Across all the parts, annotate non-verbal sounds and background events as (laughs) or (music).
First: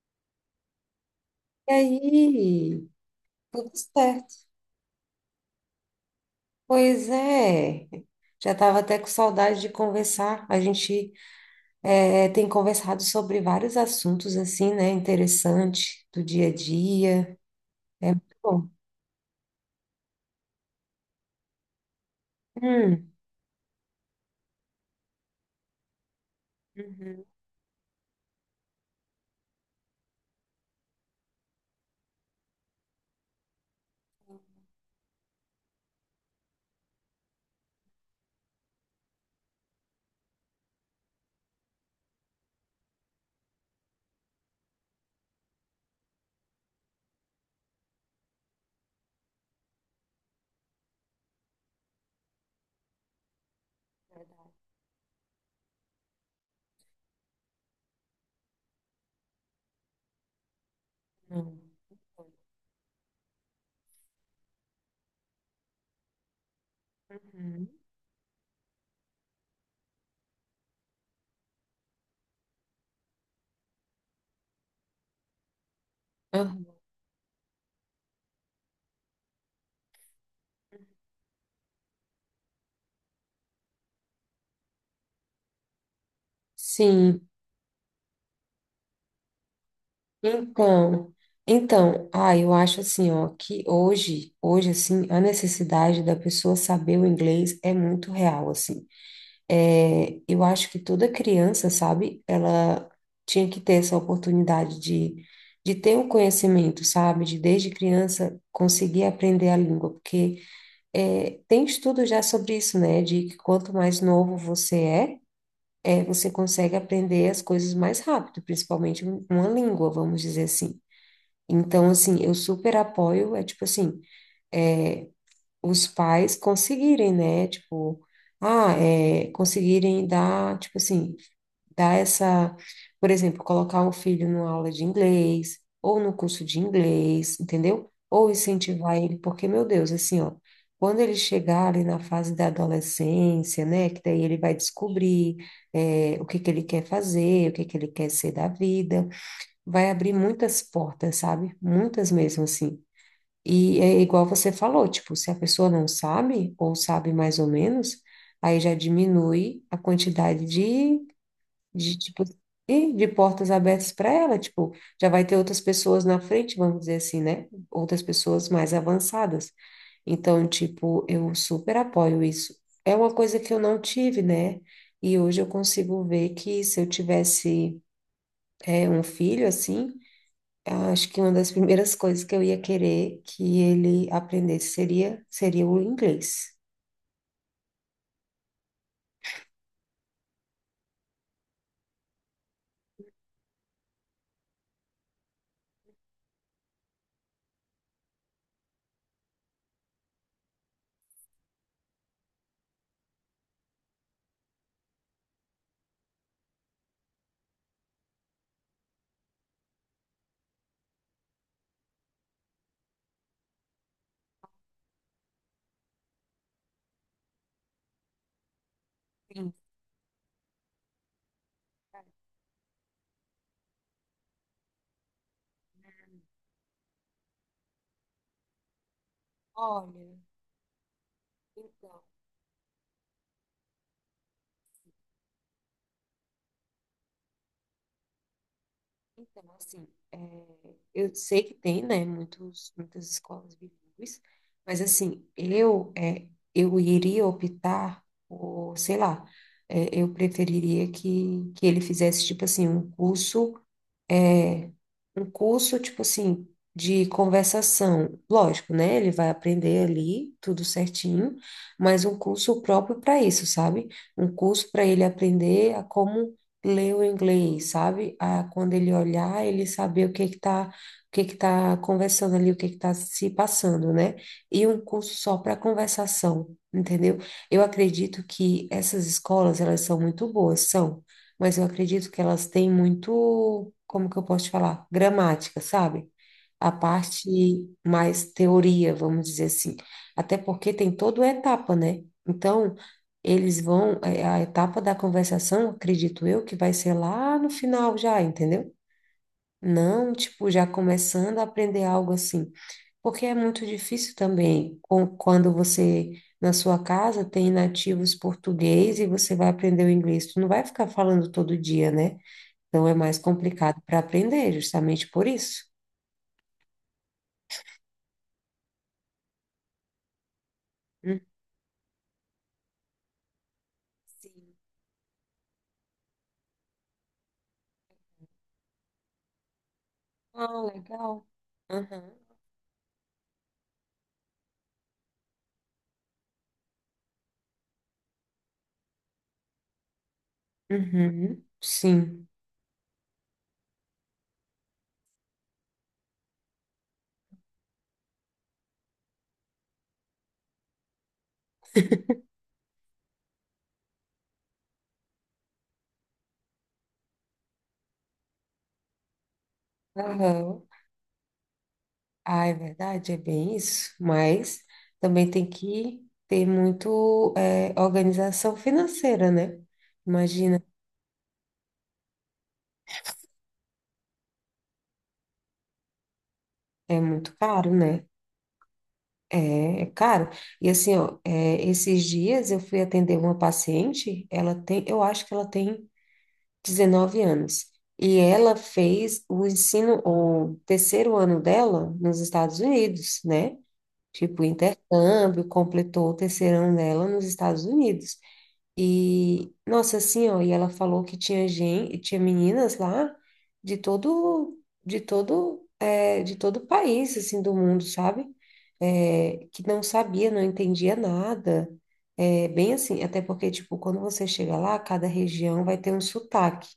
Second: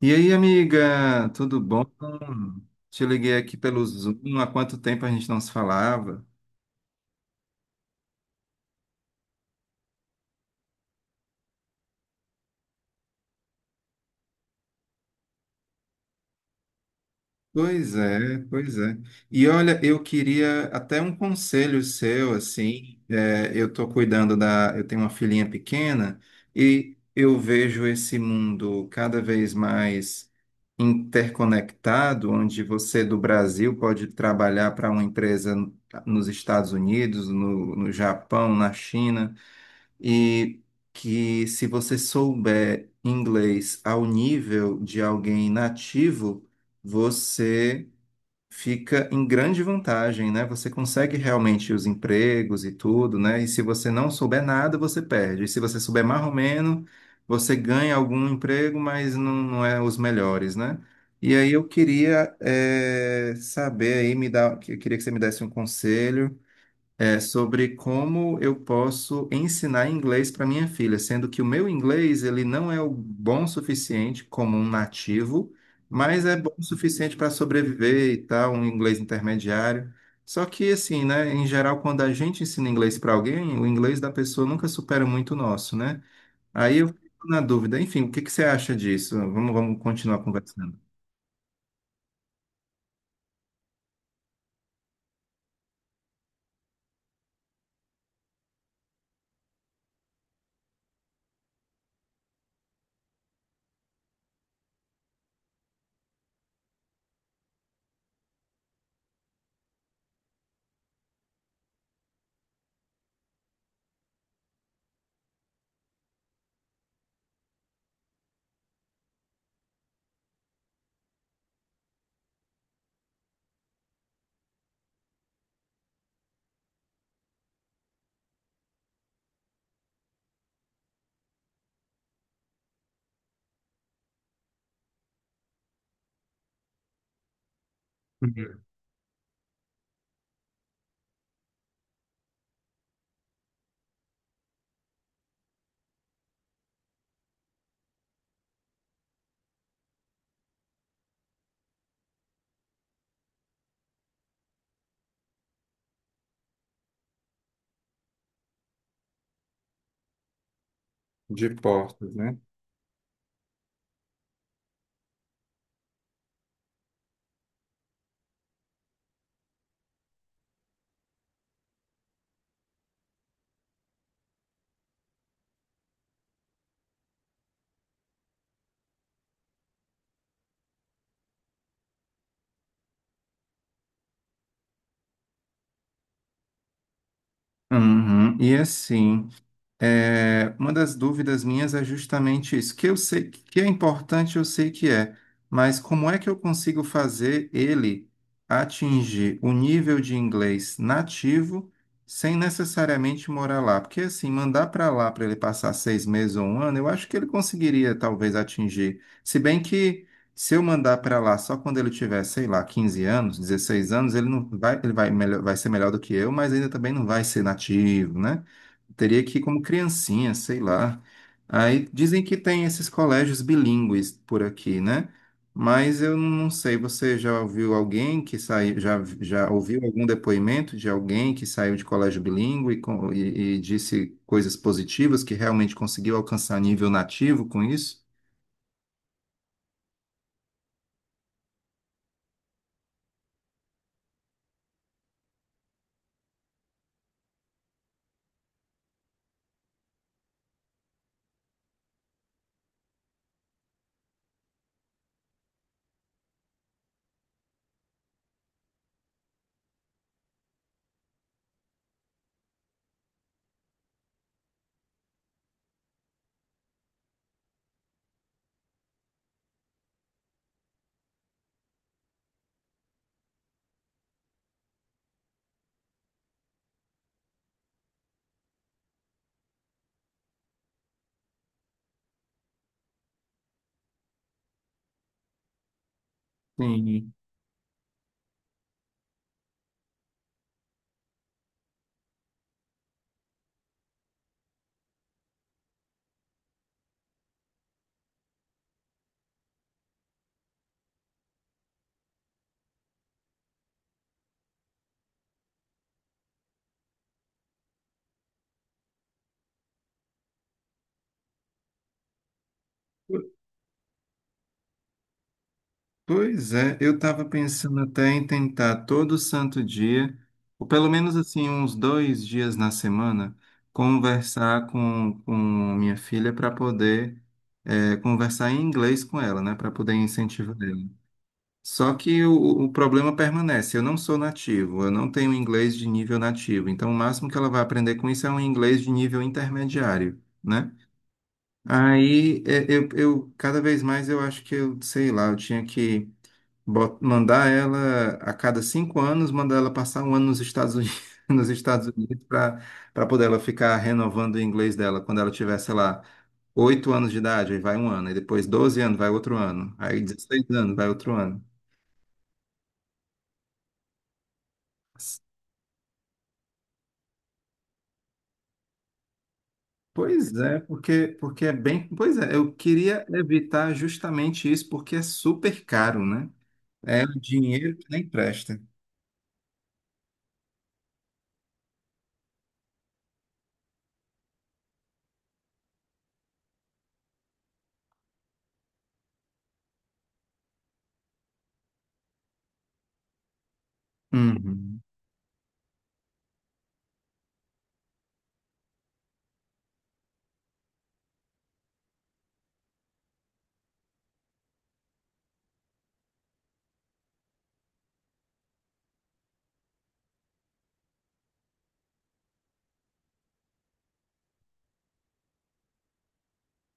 E aí, amiga, tudo E bom? aí, Te liguei aqui tudo pelo Zoom, há certo. quanto tempo a gente não se falava? Pois é, já estava até com saudade de conversar. A gente tem conversado sobre vários assuntos assim, né? Interessante do dia a dia. Pois É muito é, bom. pois é. E olha, eu queria até um conselho seu, assim, Hum, eu estou cuidando da, eu tenho uma filhinha pequena e uhum, eu vejo esse mundo cada vez mais interconectado, onde você do Brasil pode trabalhar para uma empresa nos Estados Unidos, no Japão, na China. E que se você souber inglês ao nível de alguém nativo, você fica em grande vantagem, né? Você consegue realmente os empregos e tudo, né? E se você não souber nada, você perde. E se você souber marromeno, você ganha algum emprego, mas não, não é os melhores, né? E aí uhum, eu queria saber aí, me dar, eu queria que você me desse um conselho uhum, sobre como eu posso ensinar inglês para minha filha, sendo que o meu inglês ele não é o bom o suficiente como um nativo, mas é bom o uhum. suficiente para sobreviver e tal, um inglês intermediário. Só que assim, né, em geral, quando a gente ensina inglês para alguém, o inglês da pessoa nunca supera muito o nosso, né? Aí eu fico Sim, na dúvida. Enfim, o que que você acha disso? Vamos, vamos continuar conversando. então, então, ah, eu acho assim, ó, que hoje, hoje assim, a necessidade da pessoa saber o inglês é muito real, assim. É, eu acho que toda criança, sabe, ela tinha que ter essa oportunidade de ter o conhecimento, sabe, de desde criança conseguir aprender a língua, porque tem estudo já sobre isso, né, de que quanto mais novo você é, você consegue aprender as coisas mais rápido, principalmente uma língua, vamos dizer assim. Então, assim, eu super apoio, é tipo assim, é, os pais conseguirem, né? Tipo, conseguirem dar, tipo assim, dar essa, por exemplo, colocar o filho numa aula de inglês, ou no curso de inglês, entendeu? Ou Uhum. incentivar ele, porque, meu Deus, assim, ó, quando ele chegar ali na fase da adolescência, né? Que daí ele vai descobrir o que que ele quer fazer, o que que ele quer ser da vida, vai abrir muitas portas, sabe? Muitas mesmo, assim. E é igual você falou, tipo, se a pessoa não sabe, ou sabe mais ou menos, aí já diminui a quantidade De de portas, tipo, né? e de portas abertas para ela, tipo, já vai ter outras pessoas na frente, vamos dizer assim, né? Outras pessoas mais avançadas. Então, tipo, eu super apoio isso. É uma coisa que eu não tive, né? E hoje eu consigo ver que se eu tivesse, um filho assim. Acho que uma das primeiras coisas que eu ia querer que ele aprendesse seria, o inglês. Uhum. E assim, é, uma das dúvidas minhas é justamente isso, que eu sei que é importante, eu sei que é, mas como é que eu consigo fazer ele atingir o nível de inglês nativo sem necessariamente morar lá? Porque assim, mandar para lá para ele passar 6 meses ou 1 ano, eu acho que ele conseguiria talvez atingir. Se bem que se eu mandar para lá só quando ele tiver, sei lá, 15 anos, 16 anos, ele não vai, ele vai, melhor, vai ser melhor do que eu, mas ainda também não vai ser nativo, né? Teria que ir Sim, como criancinha, sei lá. Aí cara. dizem que tem esses colégios bilíngues por aqui, né? Mas eu não sei, você já ouviu alguém que saiu, já, já ouviu algum Olha, depoimento de alguém que saiu de então, colégio bilíngue e disse coisas positivas, que realmente conseguiu alcançar nível nativo com isso? então assim, é, eu sei que tem, né, muitos, muitas escolas bilíngues, mas assim, eu, eu iria optar por, sei lá, eu preferiria que, ele fizesse, tipo assim, é, um curso, tipo assim, de conversação. Lógico, né? Ele vai aprender ali tudo certinho, mas um curso próprio para isso, sabe? Um curso para ele aprender a como ler o inglês, sabe? A quando ele olhar, ele saber o que que tá, o que que tá conversando ali, o que que tá se passando, né? E um curso só para conversação, entendeu? Eu acredito que essas escolas, elas são muito boas, são, mas eu acredito que elas têm muito, como que eu posso te falar? Gramática, sabe? A Sim. parte mais teoria, vamos dizer assim. Até porque tem toda a etapa, né? Então, eles vão, a etapa da conversação, acredito eu, que vai ser lá no final já, entendeu? Não, tipo, já começando a aprender algo assim. Porque é muito difícil também quando você, na sua casa, tem nativos português e você vai aprender o inglês. Tu não vai ficar falando todo dia, né? Então é mais complicado para aprender, justamente por isso. Pois é, eu estava pensando até em tentar todo santo dia, ou pelo menos Hum. assim, uns dois dias na semana, Sim. conversar com minha filha para poder conversar em inglês com ela, né? Para poder incentivar Ah, ela. legal. Só Aham. que o problema permanece, eu não sou nativo, eu não tenho inglês de nível nativo, então o máximo que ela vai aprender com isso é um inglês de nível intermediário. Né? Uhum. Sim. Aí é, eu cada vez mais eu acho que eu, sei lá, eu tinha que mandar ela a cada 5 anos, mandar ela passar 1 ano nos Estados Unidos, (laughs) nos Estados Unidos para poder ela ficar renovando o inglês dela quando ela tivesse sei lá, 8 anos de idade, aí vai 1 ano, aí depois 12 anos, vai outro ano, aí dezesseis Aham. anos, vai outro ano. Ah, é verdade, é bem isso. Mas também tem que ter muito organização financeira, né? Pois é, Imagina, porque, porque é bem. Pois é, eu queria evitar justamente isso, porque é super caro, né? é É um muito caro, dinheiro que né? nem presta. É, é caro. E assim, ó, esses dias eu fui atender uma paciente, eu acho que ela tem 19 anos. E ela fez o terceiro ano dela nos Estados Unidos, né? Tipo, Uhum. intercâmbio, completou o terceiro ano dela nos Estados Unidos. E, nossa, assim, ó, e ela falou que tinha gente, tinha meninas lá de todo, de todo o país, assim, do mundo, sabe? É, que não sabia, não entendia nada. É, bem assim, até porque, tipo, quando você chega lá, cada região vai ter um sotaque.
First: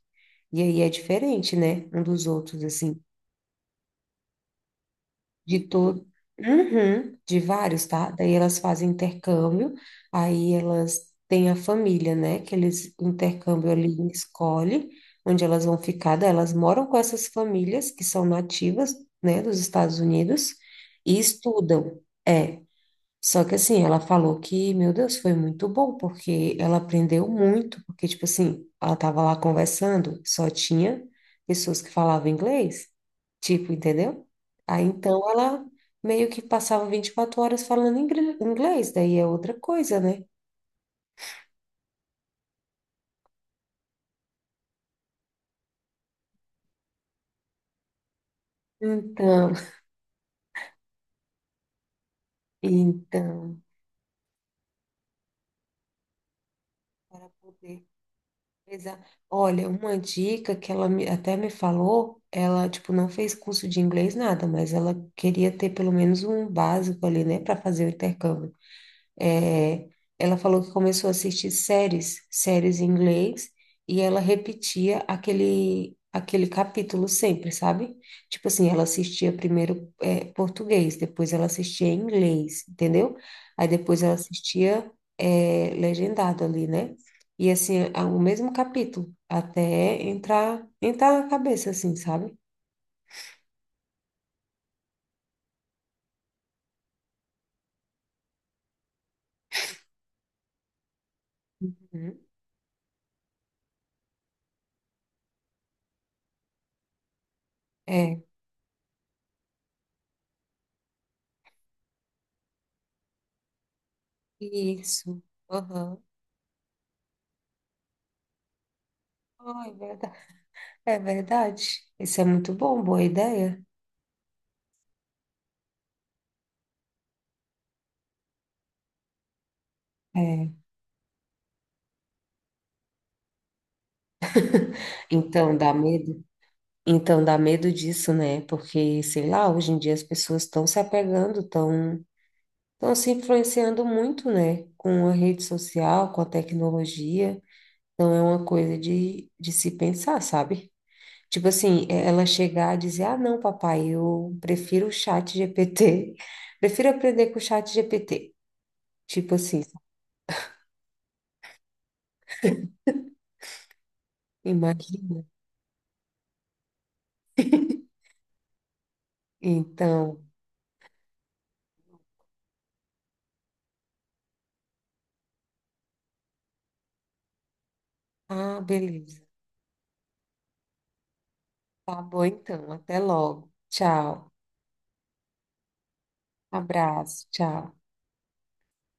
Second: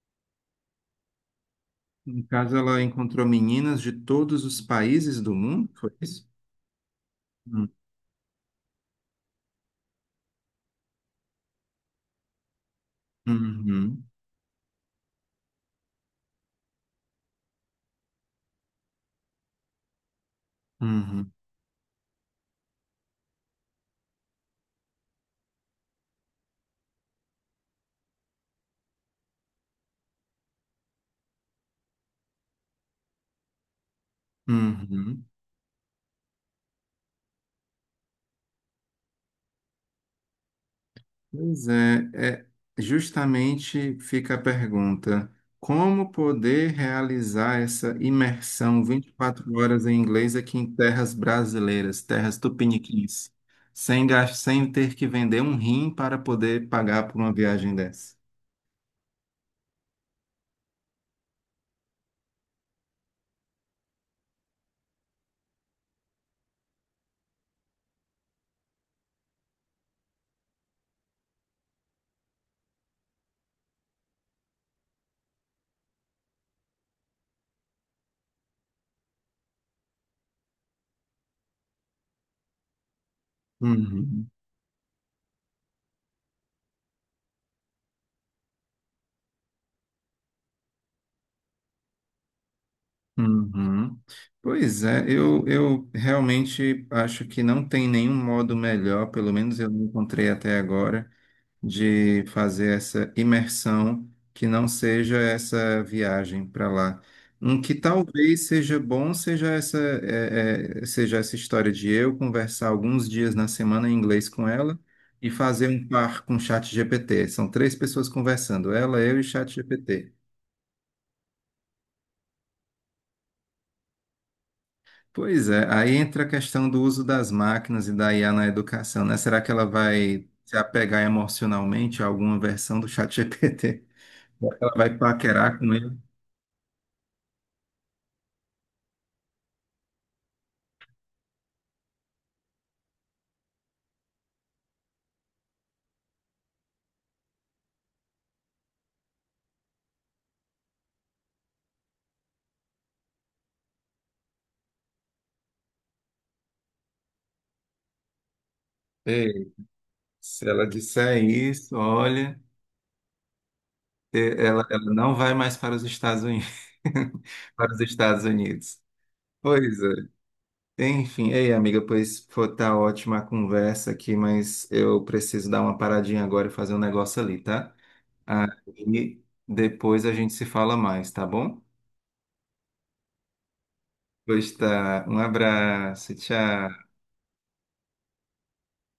E aí é diferente, né, um No dos caso, outros, ela assim. encontrou meninas de todos os países do De mundo, foi todo, isso? Uhum, de Hum, vários, tá? Daí elas fazem intercâmbio, aí elas têm a família, né? Que eles intercâmbio ali uhum, escolhe onde elas vão ficar. Daí elas moram com essas famílias que são nativas, né, dos Estados Unidos e uhum, estudam. É, só que assim, ela falou que, meu Deus, foi muito bom, porque ela aprendeu muito, porque, tipo assim, ela tava lá conversando, só tinha pessoas que falavam inglês, tipo, entendeu? Aí então uhum. ela meio que passava 24 horas falando inglês, daí é outra coisa, né? Pois é, é, justamente fica a pergunta: como poder realizar essa imersão Então, 24 (laughs) horas em inglês aqui em terras brasileiras, terras tupiniquins, então, sem ter que vender um rim para poder pagar por para uma viagem poder dessa? Exa- Olha, uma dica que ela até me falou, ela, tipo, não fez curso de inglês, nada, mas ela queria ter pelo menos um básico ali, né, para fazer o intercâmbio. É, ela falou que começou a assistir séries em inglês, e ela repetia aquele capítulo sempre, sabe? Tipo assim, ela assistia primeiro, é, português, depois ela assistia em inglês, entendeu? Aí depois ela Uhum. assistia, legendado ali, né? E assim, a- o mesmo capítulo, até entrar na cabeça, assim, sabe? Uhum. Pois é, eu realmente acho que não tem nenhum modo melhor, pelo menos eu não encontrei até agora, Uhum. de fazer essa imersão que não seja essa viagem para lá. Um que É, talvez seja bom seja essa, seja essa história de eu conversar alguns dias na semana em inglês com ela isso. e fazer um Aham. par com o chat GPT. São três pessoas conversando, ela, eu e o chat Ai, GPT. verdade. É verdade. Isso é muito bom, boa ideia. Pois é, aí entra a questão do uso das máquinas e da IA na educação, né? Será que ela vai É. se apegar emocionalmente a alguma versão do ChatGPT? (laughs) Será que ela vai Então paquerar com dá ele? medo. Então dá medo disso, né? Porque, sei lá, hoje em dia as pessoas estão se apegando, estão se influenciando muito, né? Com a rede social, com a tecnologia. Então é uma coisa de se pensar, sabe? Tipo assim, ela chegar a dizer, ah, não, papai, eu prefiro o chat GPT, (laughs) prefiro aprender com o chat GPT. Tipo Ei, assim, se ela disser isso, olha, ela, ela não imagina. vai mais para os Estados Unidos. (laughs) Para os Estados Unidos. Pois Então, é. Enfim, ei, amiga, pois foi tá ótima a conversa aqui, mas eu preciso dar uma paradinha agora e fazer um negócio ali, tá? ah, beleza. Aí depois a gente se fala mais, tá bom? Tá bom, então. Até logo. Tchau. Pois tá. Um abraço, tchau. Abraço. Tchau.